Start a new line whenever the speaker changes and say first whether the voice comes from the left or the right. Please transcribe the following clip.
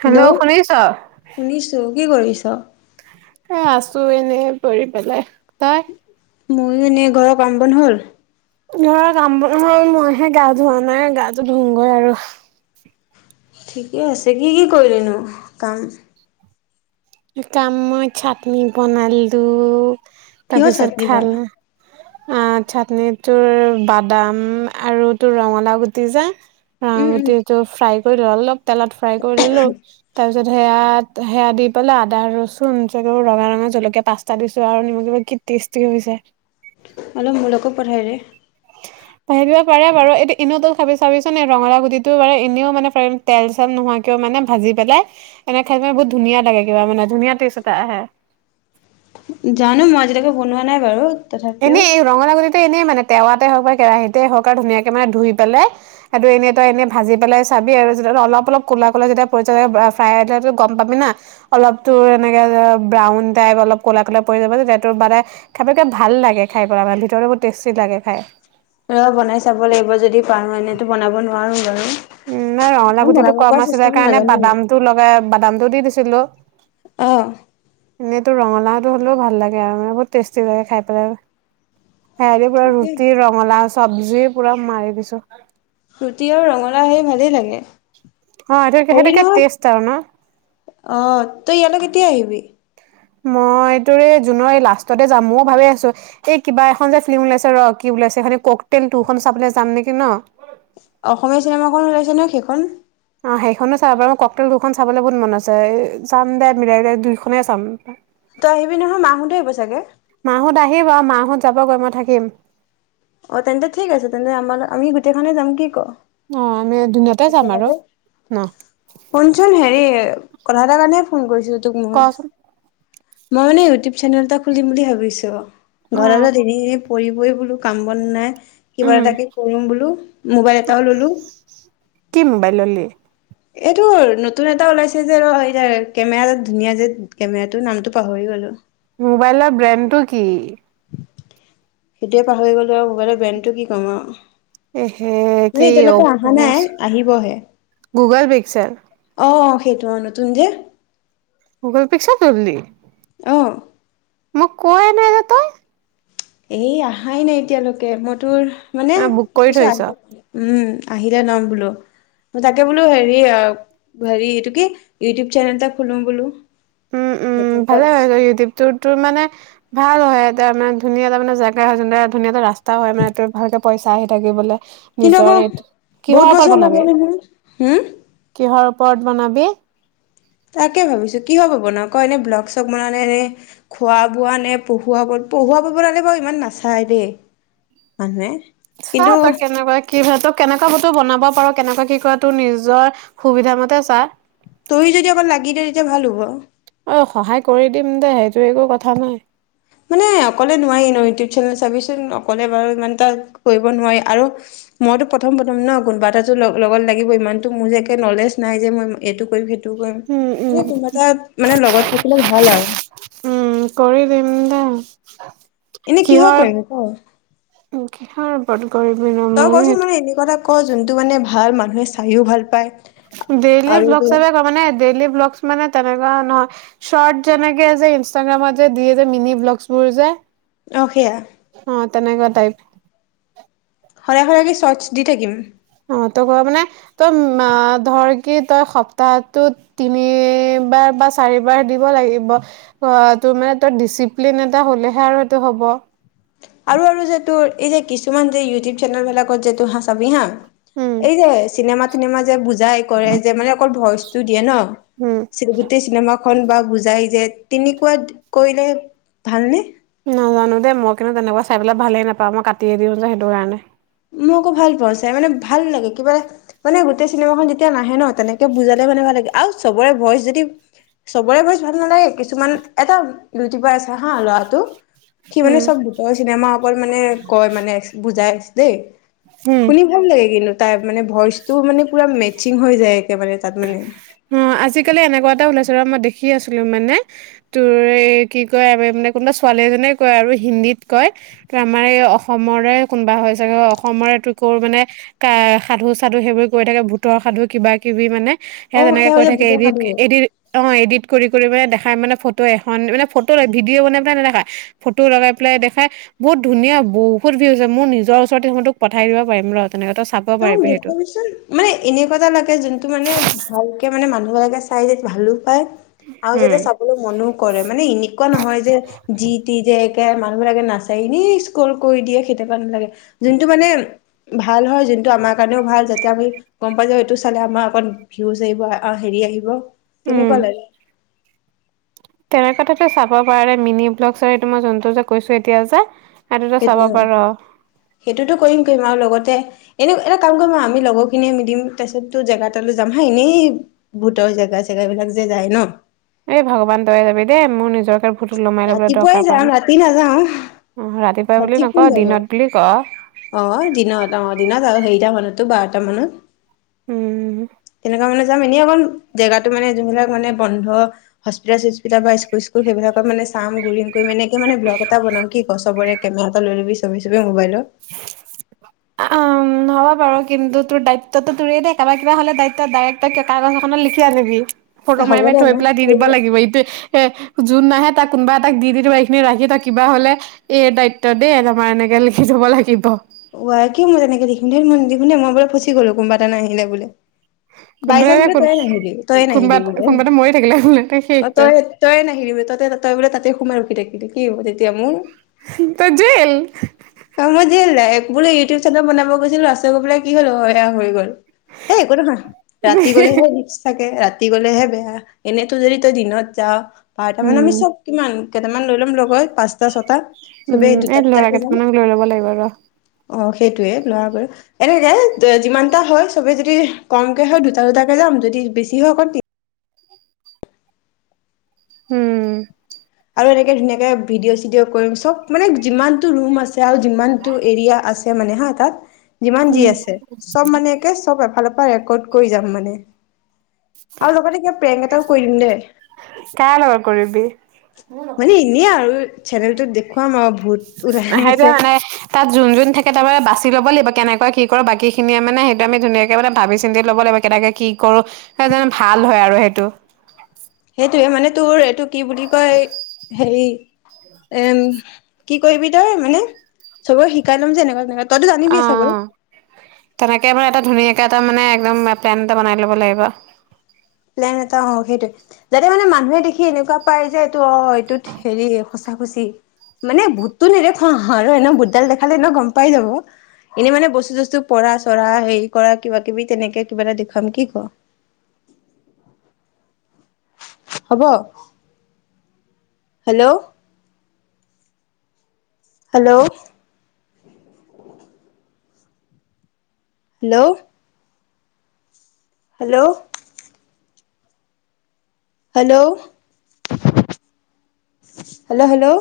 right: Hello শুনিছ?
left: শুনিছোঁ কি কৰিছ?
right: এ আছো এনে পৰি পেলাই, তই?
left: মই এনে ঘৰৰ কাম বন হ'ল?
right: ঘৰক কাম বন হ'ল, মইহে গা ধোৱা নাই গাটো ধুওঁগৈ আৰ
left: ঠিকে আছে, কি কি কৰিলিনো কাম?
right: কাম মই চাটনি বনালো
left: কিহৰ
right: তাৰপিছত
left: চাটনি বা?
right: খাল আ চাটনি তোৰ বাদাম আৰু তোৰ ৰঙালাও গুটি যে অ',
left: উম উম
right: গুটিটো ফ্ৰাই ধৰি ল অলপ তেলত ফ্ৰাই কৰি ল'লোঁ, তাৰপিছত সেয়া-সেয়া দি লা আদা ৰচুন আৰু ৰঙা-ৰঙা জলকীয়া পাচঁতা দিছো, আৰু নিমখ কি টেষ্টি হৈছে।
left: অলপ মোলৈকো পথাইদে।
right: ভ দিব পাৰে বাৰু এই এনেও তল খাবি চাবিচোন ৰঙালাও গুটিটো ব এনেও মানে তেল চেল নোহোৱাকেও মানে ভাজি পেলাই এনেক খাই ম বহুত ধুনীয়া লাগে কিবা মানে ধুনীয়া টেষ্ট এটা আহে।
left: জানো মই আজিলৈকে বনোৱা নাই বাৰু। তথাপিও
right: এনেই এই ৰঙালাও গুটি এনেই মানে টেৱাতে হওক বা কেৰাহিতে হওঁক আৰু ধুনীয়াকে মানে ধুই পেলাই সেইটো এনেই তই এনে ভাজি পেলাই চাবি, আৰু যেতিয়া অলপ-অলপ ক'লা-ক'লা যেতিয়া পৰি যাব ফ্ৰাই গম পাবি না অলপ তো এনেকে ব্ৰাউন টাইপ অলপ ক'লা-ক'লা পৰি যাব তেতিয়া [unintelligible] ভাল লাগে খাই, [unintelligible] ভিতৰতো বহুত টেষ্টি লাগে খায়।
left: ৰ বনাই চাব লাগিব যদি পাৰো, এনেইটো বনাব নোৱাৰো বাৰু
right: উম, নাই ৰঙালাউ
left: এখন
right: গুটিটো
left: বনাব পৰা
right: কম আছিলে
left: চিষ্টেম
right: কাৰণে
left: নাজানো মই।
right: বাদাম টো লগাই বাদাম টো দি দিছো ছিলো।
left: অহ
right: এনেই তোৰ ৰঙালাওটো হ'লেও ভাল লাগে, আৰু মানে বহুত টেষ্টি লাগে খাই পেলাই। সেয়াদি পৰা
left: ঠিকে
right: ৰুটি
left: আছে।
right: ৰঙালাও চব্জি পোৰা মাৰি দিছো।
left: ৰুটি আৰু ৰঙালাও হেই ভালেই লাগে।
right: অ' এইটো
left: হেৰি
right: সেইটোকে
left: নহয়
right: টেষ্ট আৰু ন?
left: অহ, তই ইয়ালৈ কেতিয়া আহিবি?
right: মই এইটোৰে জুনৰ এই লাষ্টতে যাম, ময়ও ভাবি আছো এই কিবা এখন যে ফিল্ম ওলাইছে ৰ কি ওলাইছে ককটল খন চাবলৈ যাম নেকি ন।
left: অসমীয়া চিনেমাখন ওলাইছে ন, সেইখন?
right: অ' সেইখনো চাব বাৰু মই ককটেল খন চাবলে বহুত মন আছে, এ চাম দে মিলাই-মিলাই দুখনে চাম।
left: তই আহিবি নহয়, মা সোতে আহিব চাগে।
right: মাহত আহিব, আৰু মাহত যাব গৈ মই থাকিম।
left: অ' তেন্তে ঠিক আছে তেন্তে আমাৰ আমি গোটেইখনে যাম কি ক।
right: অ' আমি দুদিনতে যাম আৰু
left: একেলগে,
right: ন?
left: শুনচোন হেৰি কথা এাৰ কাৰণে ফোন কৰিছিলো তোক মই।
right: কচোন
left: মই মানে ইউটিউব চেনেল এটা খুলিম বুলি ভাবিছো।
right: অ
left: ঘৰলৈ দেৰি কৰিবই বোলো। কাম বন নাই। কিবা
right: উম
left: এটাকে কৰিম বোলো, মোবাইল এটাও ললো।
right: কি মোবাইল ললি?
left: এইটো নতুন এটা ওলাইছে যে, ৰ-এয়া কেমেৰাটো ধুনীয়া যে, কেমেৰাটো নামটো পাহৰি গ'লো।
right: মোবাইলৰ ব্ৰেণ্ডটো কি?
left: সেইটোৱে পাহৰি গ'লো ব আৰু মোবাইলৰ ব্ৰেণ্ডটো কি ক'ম আৰু
right: এ হে
left: মানে
right: কি
left: এতিয়ালৈকে অহা নাই
right: অপুচ,
left: আহিবহে।
right: গুগল পিকচেল।
left: এইটো অ', নতুন যে
right: গুগল পিকচল ললি?
left: অ।
right: মোক কোৱাই নাই তহ'তে।
left: এই আহাই নাই এতিয়ালৈকে, মই তোৰ মানে,
right: বুক কৰি
left: কৈছোঁ
right: থৈছ
left: আহিব বুলি, উম। আহিলে ল'ম বোলো, মই তাকে বোলো হেৰি অ' হেৰি এইটো কি, ইউটিউব চেনেল এটা খুলো বোলো।
right: উম উম,
left: নতুনকৈ
right: ভালে হয় ইউটিউবটো তোৰ মানে ভাল হয় ইয়াতে মানে ধুনীয়া এটা মানে জেগা, যোনটো ধুনীয়া এটা ৰাস্তা [unintelligible] পইচা আহি থাকিবলৈ।
left: কিন্তু আকৌ বহুত বছৰ
right: বনাবি
left: লাগে নহয়, হম
right: পৰ্ বনাবি?
left: তাকে ভাবিছো কিহ'ৰ ওপৰত বনাওঁ ক? এনে ব্লগ চগ বনাওঁ নে, এনেই খোৱা বোৱা নে, পঢ়োৱা ওপৰত, পঢ়ুৱা ওপৰত বনালে বাৰু ইমান নাচায় দে, মানুহে।
right: চা
left: কিন্তু
right: তই কেনেকুৱা কি হয়। ত [unintelligible] বনাব পাৰ, কেনেকৈ কি কৰ তোৰ নিজৰ সুবিধা মতে চা।
left: তয়ো যদি অকন লাগি দিয়, তেতিয়া ভাল হ'ব।
right: অ', সহায় কৰি দিম দে, সেইটো একো কথা নাই।
left: মানে অকলে নোৱাৰি ন' ইউটিউব চেনেল চাবিচোন অকলে বাৰু ইমানটা কৰিব নোৱাৰি আৰু মইতো প্ৰথম, প্ৰথম ন' কোনোবা এটাটো ল-লগত লাগিব ইমানটো মোৰ যে, একে নলেজ নাই যে, মই এইটো কৰিম সেইটো কৰিম,
right: উম উম
left: মানে কোনোবা এটা মানে লগত থাকিলে ভাল আৰু।
right: উম কৰি [unintelligible]
left: এনেই কিহৰ কৰিম ক?
right: কিহৰ
left: তই কচোন মানে এনেকুৱা এটা
right: [unintelligible]
left: ক, যোনটো মানে ভাল, মানুহে চায়ো ভাল পায়।
right: ডেইলি
left: আৰু
right: ব্লগ
left: তোৰ
right: [unintelligible] ডেইলি ব্লকচ মানে তেনেকুৱা নহয়, চৰ্ট যেনেকে যে, ইনাগ্ৰামত যে, দিয়ে যে, মিনি ব্লগচবোৰ যে
left: অ', সেয়া
right: অ তেনেকুৱা টাইপ।
left: সদায়, সদায় কি চৰ্টছ দি থাকিম?
right: অ', ত' ক, মানে, তই আ, ধৰ কি তই সপ্তাহটোত তিনিবাৰ বা চাৰিবাৰ দিব লাগিব, ব, তোৰ মানে তই ডিচিপ্লিন এটা হ'লেহে আৰু সেইটো হ'ব।
left: আৰু, আৰু যে, তোৰ এই যে, কিছুমান যে, ইউটিউব চেনেল বিলাকত এইটো হা, চাবি হা
right: উম
left: এই যে, চিনেমাত চিনেমা যে বুজ জনায়, কৰে যে মানে অকল ভইচ টো দিয়ে ন
right: উম
left: চিনে গোটেই চিনেমা খন বা বুজায় যে, তেনেকুৱা কৰিলে ভালনে?
right: নাজানো দেই, মই কিন্তু তেনেকুৱা চাই পেলাই ভালেই নাপাওঁ, মই কাটিয়ে দিওঁ যে সেইটো কাৰণে
left: মই আকৌ ভাল পাওঁ চাই, মানে ভাল লাগে, কিবা মানে গোটেই চিনেমা খন যেতিয়া নাহে ন তেনেকে বুজালে মানে ভাল লাগে। আও চবৰে ভইচ যদি, চবৰে ভইচ ভাল নালাগে, কিছুমান এটা ইউটিউবাৰ আছে হাঁ, ল'ৰাটো সি মানে
right: উম,
left: চব ভূতৰ চিনেমাৰ‌ ওপৰত মানে কয় মানে, বুজাই দেই।
right: উম।
left: শুনি ভাল লাগে কিন্তু তাৰ মানে ভইচটো মানে পুৰা মে চিঙ হৈ যায় একেবাৰে তাত মানে
right: উম, আজিকালি এনেকুৱা এটা ওলাইছে ৰ, মই দেখি আছিলোঁ মানে, তোৰ এই কি কয় মানে কোনোবা ছোৱালী এজনীয়ে কয় আৰু হিন্দীত কয়, ত আমাৰ এই অসমৰে কোনোবা হয় চাগে। অসমৰে তোৰ ক'ৰ মানে কাৰ সাধু চাধু সেইবোৰ কৈ থাকে, ভূতৰ সাধু কিবা কিবি মানে সেয়া
left: অ
right: তেনেকে কৈ
left: সেউজীয়া
right: থাকে,
left: বুটৰ
right: এডিট,
left: সাধু
right: এডিট, অ' এডিট কৰি কৰি মানে দে খাই মানে ফটো এখন মানে ফটো ভিডিঅ' বনাই পেলাই নেদখায়, ফটো লগাই পেলাই দেখাই, বহুত ধুনীয়া বহুত ভিউজ হৈ মোৰ নিজৰ ওচৰত আছে সিহঁতোক পঠাই দিব পাৰিম ৰ তেনেকে চাব
left: তই মোক
right: পাৰিবি সেইটো
left: দেখুৱাবিচোন, মানে এনেকুৱা এটা লাগে যোনটো মানে ভাল তাকে মানে মানুহবিলাকে চাই যে ভালো পায় আৰু যা'তে
right: উম
left: চাবলৈ মনো কৰে মানে এনেকুৱা নহয় যে যি তি যে মানে মানুহ বিলাকে নাচাইয়ে এনেই স্ক্ৰল কৰি দিয়ে, সেইতিয়াবা নালাগে। যোনটো মানে ভাল হয় যোন টো আমাৰ কাৰণেওঁ ভাল যাতে আমি গ'ম পাই যাওঁ এইটো চালে আমাৰ অকণ ভিউজ আহিব হেৰি আহিব। তেনেকুৱা লগে।
right: তেনেকুৱাতে চাব পাৰে, মিনি ব্লকৰ মই জোনটো যে কৈছো এতিয়া যে সেইটোতো চাব
left: সেইটো ন,
right: পাৰ
left: সেইটোতো কৰিম কৰিম আৰু লগতে এনেই এটা কাম কৰিম আৰু আমি লগৰ খিনিয়ে মিলিম, তাৰ পিছতো জেগা এ তালৈ যাম হা এনেই ভোতৰ জেগা চেগা এই বিলাক যে যায় ন।
right: এই ভগৱান তই যাবি দেই, মোৰ নিজক
left: ৰাতিপুৱাই যাম ৰাতি নাযাওঁ,
right: অ ৰাতিপুৱা বুলি
left: ৰাতি কোন
right: নকওঁ
left: যাব,
right: দিনত বুলি ক
left: অ' দিনত অ' দিনত আৰু হেৰিতা মানত তোৰ বাৰতা মানত।
right: উম
left: তেনেকুৱা মানে যাম, এনেই অকণ জেগাতো মানে যোনবিলাক মানে বন্ধ, হস্পিতাল-চস্পিটা বা স্কুল-স্কুল সেইবিলাক। মানে চাম গুৰিম এনেকে মানে ব্লগ এটা‌ বনাম, কি কওঁ? চবৰে কেমেৰা এটা লৈ লবি [unintelligible] মবাইল
right: উম হ'ব বাৰু কিন্তু তোৰ দায়িত্বটো তোৰেই দেই, কাবাৰ কিবা হ'লে, দায়িত্ব ডাইৰেক্ট কাগজ এখনত লিখি আনিবি ফটো
left: হ'ব
right: মাৰি, মাৰি
left: দে
right: থৈ
left: মই
right: পেলাই দি দিব
left: কৰি
right: লাগিব ইটো এ যোন নাহে তাক কোনোবা এটাক দি দিব লাগে এইখিনি ৰাখি ত কিবা হলে এই দায়িত্ব দেই তোমাৰ এনেকে লখ [unintelligible]
left: ৱাই কিয় মই তেনেকে দেখোন দে [unintelligible] মই বোলে ফুচি গলো কোনোবা এটা নাহিলে বোলি বাই
right: কোনোবা
left: চান্স
right: এটা
left: বোলে
right: কোন
left: তয়ে নাহিলি। তইয়ে
right: কোনোবা
left: নাহিলি বোলে।
right: কোনোবা এটা মৰি থাকিলে বোলে শেষ
left: অ' তই তইয়ে নাহিলি বো তই তই বোলে তাতে সোমাই ৰখি থাকি কিন্তু কি হ'ব তেতিয়া মোৰ?
right: তই জেইল।
left: বোলো ইউটিউব চেনেল বনাব গৈছিলো আছ গৈ পেলাই কি হ'ল এয়া হৈ গ'ল। এই একো নহয় ৰাতি গলেহে ৰিস্ক থাকে ৰাতি। ৰাতি গলেহে বেয়া। এনেতো যদি তই দিনত যাঅ বাৰটা মানে আমি
right: উম
left: চব কিমান। কেইটামান লৈ ল'ম লগত পাঁচ।
right: উম। এই ল'ৰা কেইটামানক লৈ ল'ব লাগিব ৰ।
left: অ' সেইটোৱেই লৰা বাৰু এনেকে যিমান এটা হয় চবে যদি কমকে হয় দুটা দুটাকে যাম যদি বেছি হয় অকণ তিন
right: উম।
left: আৰু এনেকে ধুনীয়াকে ভিডিঅ' চিডি'অ কৰিম চব মানে যিমানটো ৰুম আছে। তাৰ যিমানটো এৰিয়া আছে। তে মানে হা তাতা। যিমান
right: উম
left: যি আছে চব মানে এতে চব এফালপা তা ৰেকৰ্ড কৰি যাম মানে। আৰু লগতে কিবা প্ৰেঙ এটাও কৰি দিম দে
right: কাৰ লগত কৰিবি
left: মানে এনেই আৰু। এ চেনেলটোত দেখ
right: সাইটোৱে মানে তাত যোন যোন থাকে তা পা বাচ তাইক ল'ব লাগিব কেনেকুৱা কি কৰে বাকী খিনিয়ে মানে সেকাণে ধুনীয়াকে মানে ভাবি চিন্তি ল'ব লাগিব, কেনেকে কি কৰো ভাল হয় আৰু সেইটো।
left: হেই হেনে তো এইটো। কি বুলি কয়, হেৰি। এম কি কৰিবি তই মানে? চবে শিকাই ল'ম যে এনকা তেনকা।
right: অ', অ', তেনেকে এবাৰ এটা ধুনীয়াকে। টা মানে একদম প্লেন এটা বনাই ল'ব লাগিব।
left: প্লেন এটা অ সেইটোৱে, যাতে মানে মানুহে দেখি এনেকুৱা পাই যে এইটো অ এইটোত হেৰি সঁচা সচি মানে ভূতটো নেদেখুৱা আৰু এনে ভূতডাল দেখালে এনে গম পাই যাব। এনেই মানে বস্তু চস্তু পৰা চৰা হেৰি কৰা কিবা কিবি তেনেকে কিবা এটা দেখুৱাম কি কঅ হব। Hello hello hello hello hello hello hello.